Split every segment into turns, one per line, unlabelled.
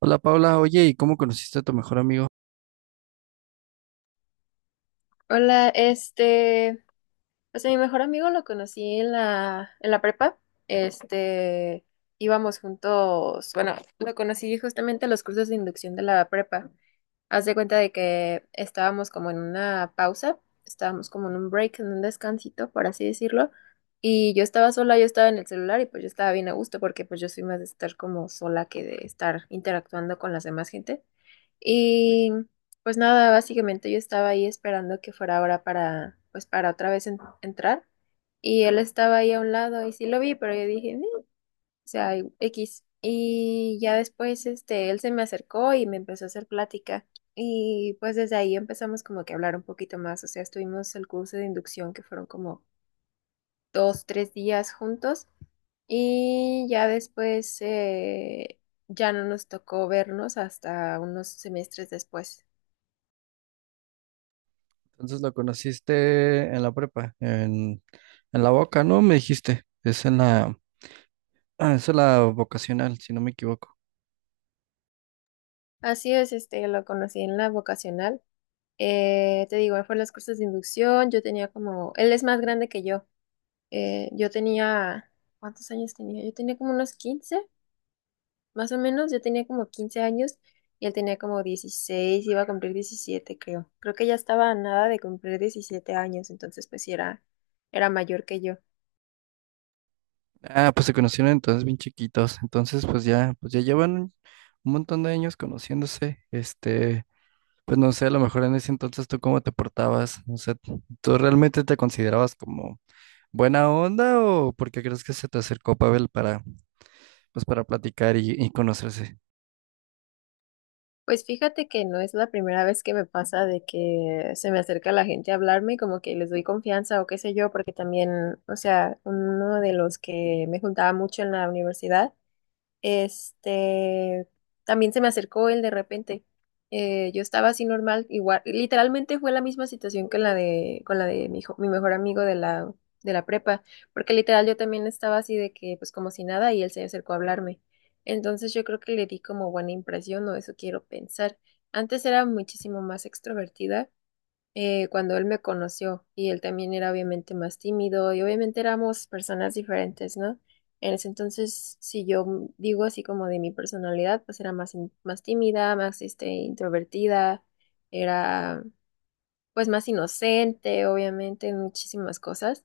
Hola Paula, oye, ¿y cómo conociste a tu mejor amigo?
Hola, pues a mi mejor amigo lo conocí en la prepa. Este, íbamos juntos, bueno, lo conocí justamente en los cursos de inducción de la prepa. Haz de cuenta de que estábamos como en una pausa, estábamos como en un break, en un descansito, por así decirlo. Y yo estaba sola, yo estaba en el celular y pues yo estaba bien a gusto porque pues yo soy más de estar como sola que de estar interactuando con las demás gente. Y pues nada, básicamente yo estaba ahí esperando que fuera hora para, pues para otra vez entrar. Y él estaba ahí a un lado y sí lo vi, pero yo dije, "Ni", o sea, X. Y ya después, él se me acercó y me empezó a hacer plática. Y pues desde ahí empezamos como que a hablar un poquito más. O sea, estuvimos el curso de inducción que fueron como 2, 3 días juntos. Y ya después, ya no nos tocó vernos hasta unos semestres después.
Entonces lo conociste en la prepa, en la boca, ¿no? Me dijiste, es en ah, es en la vocacional, si no me equivoco.
Así es, lo conocí en la vocacional. Te digo, fue en los cursos de inducción, yo tenía como, él es más grande que yo. Yo tenía, ¿cuántos años tenía? Yo tenía como unos 15, más o menos, yo tenía como 15 años y él tenía como 16, iba a cumplir 17, creo. Creo que ya estaba a nada de cumplir 17 años, entonces pues sí era mayor que yo.
Ah, pues se conocieron entonces bien chiquitos, entonces pues ya llevan un montón de años conociéndose, este, pues no sé, a lo mejor en ese entonces tú cómo te portabas, o sea, ¿tú realmente te considerabas como buena onda o porque crees que se te acercó Pavel para, pues para platicar y conocerse?
Pues fíjate que no es la primera vez que me pasa de que se me acerca la gente a hablarme, y como que les doy confianza o qué sé yo, porque también, o sea, uno de los que me juntaba mucho en la universidad, este, también se me acercó él de repente. Yo estaba así normal, igual, literalmente fue la misma situación que la de, con la de mi mejor amigo de la prepa, porque literal yo también estaba así de que, pues como si nada, y él se acercó a hablarme. Entonces yo creo que le di como buena impresión, o eso quiero pensar. Antes era muchísimo más extrovertida cuando él me conoció y él también era obviamente más tímido y obviamente éramos personas diferentes, ¿no? En ese entonces, si yo digo así como de mi personalidad, pues era más tímida, más introvertida, era pues más inocente, obviamente, en muchísimas cosas,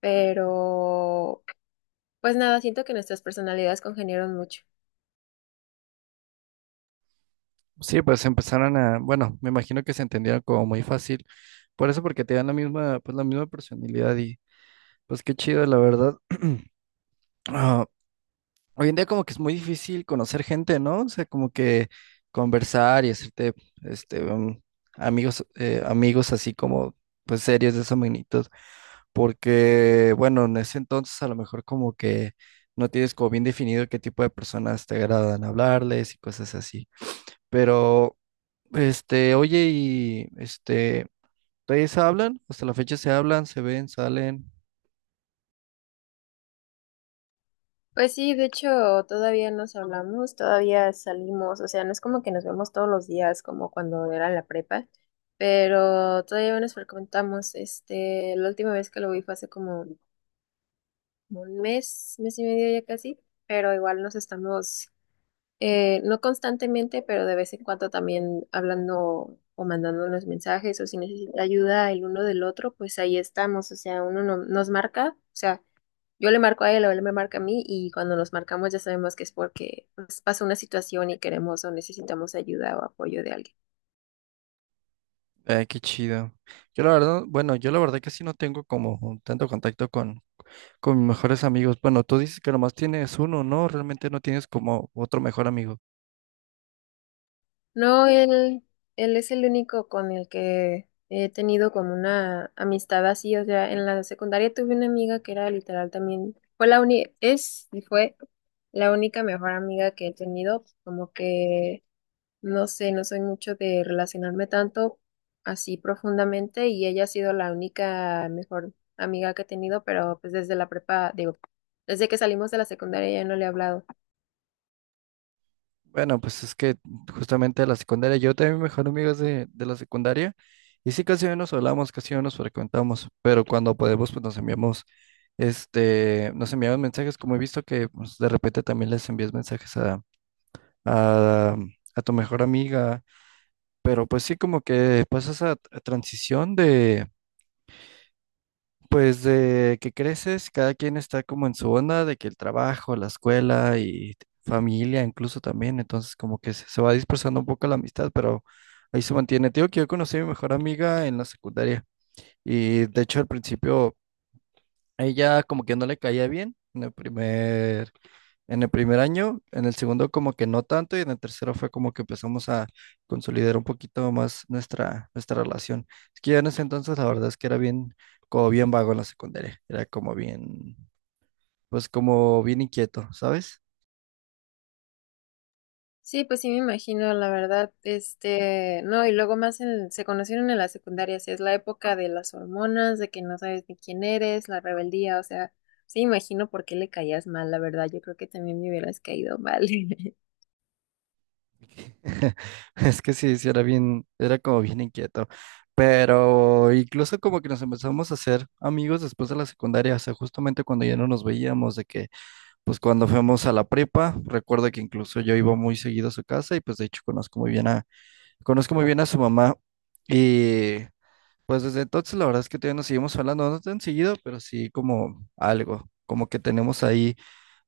pero pues nada, siento que nuestras personalidades congeniaron mucho.
Sí, pues empezaron a, bueno, me imagino que se entendieron como muy fácil, por eso porque te dan la misma, pues la misma personalidad y pues qué chido, la verdad. Ah, hoy en día como que es muy difícil conocer gente, ¿no? O sea, como que conversar y hacerte, este, amigos, amigos así como, pues serios de esa magnitud, porque, bueno, en ese entonces a lo mejor como que no tienes como bien definido qué tipo de personas te agradan hablarles y cosas así, pero... Este, oye, y este, ¿todavía se hablan? Hasta la fecha se hablan, se ven, salen.
Pues sí, de hecho, todavía nos hablamos, todavía salimos, o sea, no es como que nos vemos todos los días como cuando era la prepa, pero todavía nos frecuentamos, la última vez que lo vi fue hace como un mes, mes y medio ya casi, pero igual nos estamos, no constantemente, pero de vez en cuando también hablando o mandándonos mensajes o si necesita ayuda el uno del otro, pues ahí estamos, o sea, uno nos marca, o sea, yo le marco a él o él me marca a mí y cuando nos marcamos ya sabemos que es porque pues, pasa una situación y queremos o necesitamos ayuda o apoyo de alguien.
Ay, qué chido. Yo la verdad, bueno, yo la verdad que sí no tengo como tanto contacto con mis mejores amigos. Bueno, tú dices que nomás tienes uno, ¿no? Realmente no tienes como otro mejor amigo.
No, él es el único con el que he tenido como una amistad así. O sea, en la secundaria tuve una amiga que era literal también, fue la uni, es y fue la única mejor amiga que he tenido, como que no sé, no soy mucho de relacionarme tanto así profundamente y ella ha sido la única mejor amiga que he tenido, pero pues desde la prepa, digo, desde que salimos de la secundaria ya no le he hablado.
Bueno, pues es que justamente la secundaria, yo tenía mi mejor amigo es de la secundaria y sí casi no nos hablamos, casi no nos frecuentamos, pero cuando podemos pues nos enviamos, este, nos enviamos mensajes, como he visto que pues, de repente también les envías mensajes a, a tu mejor amiga, pero pues sí como que pasa esa transición de, pues de que creces, cada quien está como en su onda, de que el trabajo, la escuela y familia incluso también, entonces como que se va dispersando un poco la amistad, pero ahí se mantiene. Tío, que yo conocí a mi mejor amiga en la secundaria y de hecho al principio ella como que no le caía bien en el primer año, en el segundo como que no tanto y en el tercero fue como que empezamos a consolidar un poquito más nuestra, nuestra relación. Es que ya en ese entonces la verdad es que era bien, como bien vago en la secundaria, era como bien, pues como bien inquieto, ¿sabes?
Sí, pues sí me imagino, la verdad, no, y luego más se conocieron en la secundaria, sí, es la época de las hormonas, de que no sabes ni quién eres, la rebeldía, o sea, sí me imagino por qué le caías mal, la verdad, yo creo que también me hubieras caído mal.
Es que sí, sí, era bien, era como bien inquieto. Pero incluso como que nos empezamos a hacer amigos después de la secundaria, o sea, justamente cuando ya no nos veíamos, de que pues cuando fuimos a la prepa, recuerdo que incluso yo iba muy seguido a su casa y pues de hecho conozco muy bien a su mamá y pues desde entonces la verdad es que todavía nos seguimos hablando, no tan seguido, pero sí como algo, como que tenemos ahí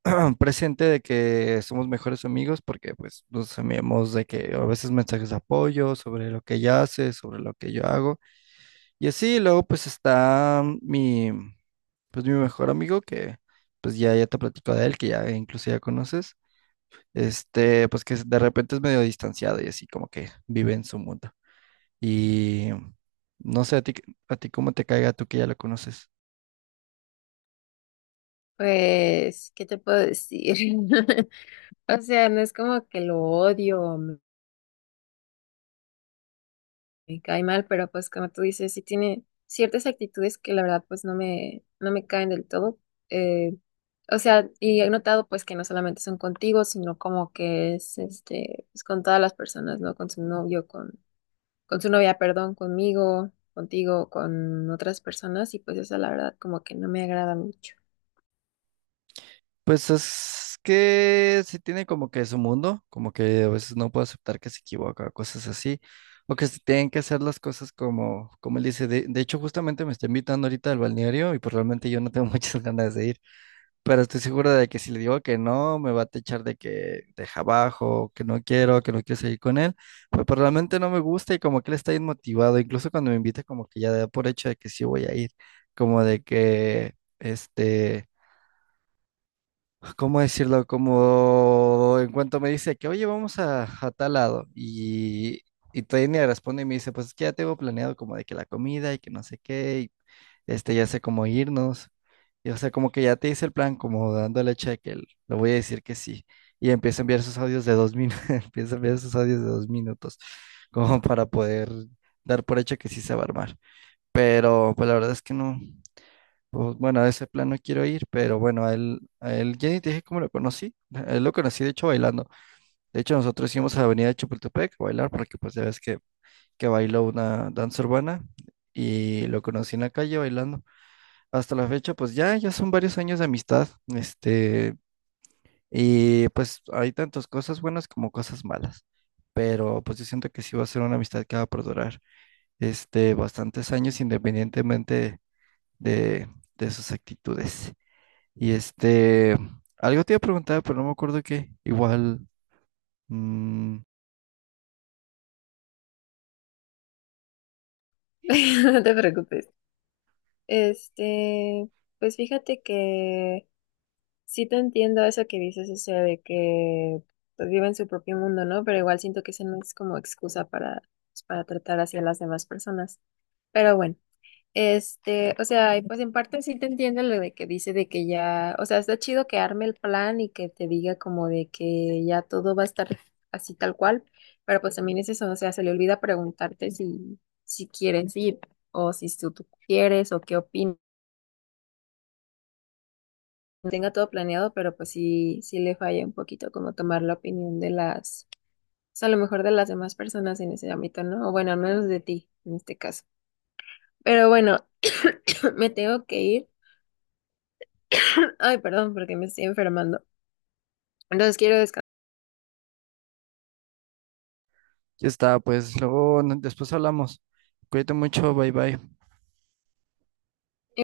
presente de que somos mejores amigos porque pues nos enviamos de que a veces mensajes de apoyo sobre lo que ella hace, sobre lo que yo hago. Y así, luego pues está mi, pues mi mejor amigo que ya te platico de él, que ya incluso ya conoces, este, pues que de repente es medio distanciado y así como que vive en su mundo. Y no sé, a ti cómo te caiga tú que ya lo conoces.
Pues, ¿qué te puedo decir? O sea, no es como que lo odio o me cae mal, pero pues como tú dices, sí tiene ciertas actitudes que la verdad pues no me caen del todo. Eh, o sea, y he notado pues que no solamente son contigo, sino como que es pues con todas las personas, ¿no? Con su novio, con su novia, perdón, conmigo, contigo, con otras personas, y pues eso la verdad como que no me agrada mucho.
Pues es que sí tiene como que su mundo, como que a veces no puede aceptar que se equivoca, cosas así, o que se tienen que hacer las cosas como, como él dice. De hecho, justamente me está invitando ahorita al balneario y pues realmente yo no tengo muchas ganas de ir, pero estoy seguro de que si le digo que no, me va a techar de que deja abajo, que no quiero seguir con él, pero, pues realmente no me gusta y como que él está inmotivado, incluso cuando me invita como que ya da por hecho de que sí voy a ir, como de que, este... ¿cómo decirlo? Como en cuanto me dice que, oye, vamos a tal lado. Y Tania responde y me dice, pues es que ya tengo planeado como de que la comida y que no sé qué, y este, ya sé cómo irnos. Y o sea, como que ya te hice el plan, como dándole check, el, le voy a decir que sí. Y empieza a enviar sus audios de 2 minutos, empieza a enviar sus audios de dos minutos, como para poder dar por hecho que sí se va a armar. Pero pues la verdad es que no. Pues, bueno, a ese plan no quiero ir, pero bueno, a él, ya ni te dije cómo lo conocí. A él lo conocí, de hecho, bailando. De hecho, nosotros íbamos a la avenida de Chapultepec a bailar, porque pues ya ves que bailó una danza urbana y lo conocí en la calle bailando. Hasta la fecha, ya son varios años de amistad, este, y pues hay tantas cosas buenas como cosas malas. Pero pues yo siento que sí va a ser una amistad que va a perdurar, este, bastantes años independientemente de, de sus actitudes. Y este, algo te iba a preguntar, pero no me acuerdo qué. Igual, mm,
No te preocupes. Este, pues fíjate que sí te entiendo eso que dices, o sea, de que pues, viven su propio mundo, ¿no? Pero igual siento que esa no es como excusa para, pues, para tratar hacia las demás personas. Pero bueno, o sea, y pues en parte sí te entiendo lo de que dice de que ya, o sea, está chido que arme el plan y que te diga como de que ya todo va a estar así tal cual, pero pues también es eso, o sea, se le olvida preguntarte si quieres ir o si tú quieres o qué opinas tenga todo planeado, pero pues sí, sí le falla un poquito como tomar la opinión de las, o sea, a lo mejor de las demás personas en ese ámbito, ¿no? O bueno, al menos de ti en este caso. Pero bueno, me tengo que ir. Ay, perdón, porque me estoy enfermando. Entonces quiero descansar.
ya está, pues luego, después hablamos. Cuídate mucho, bye bye.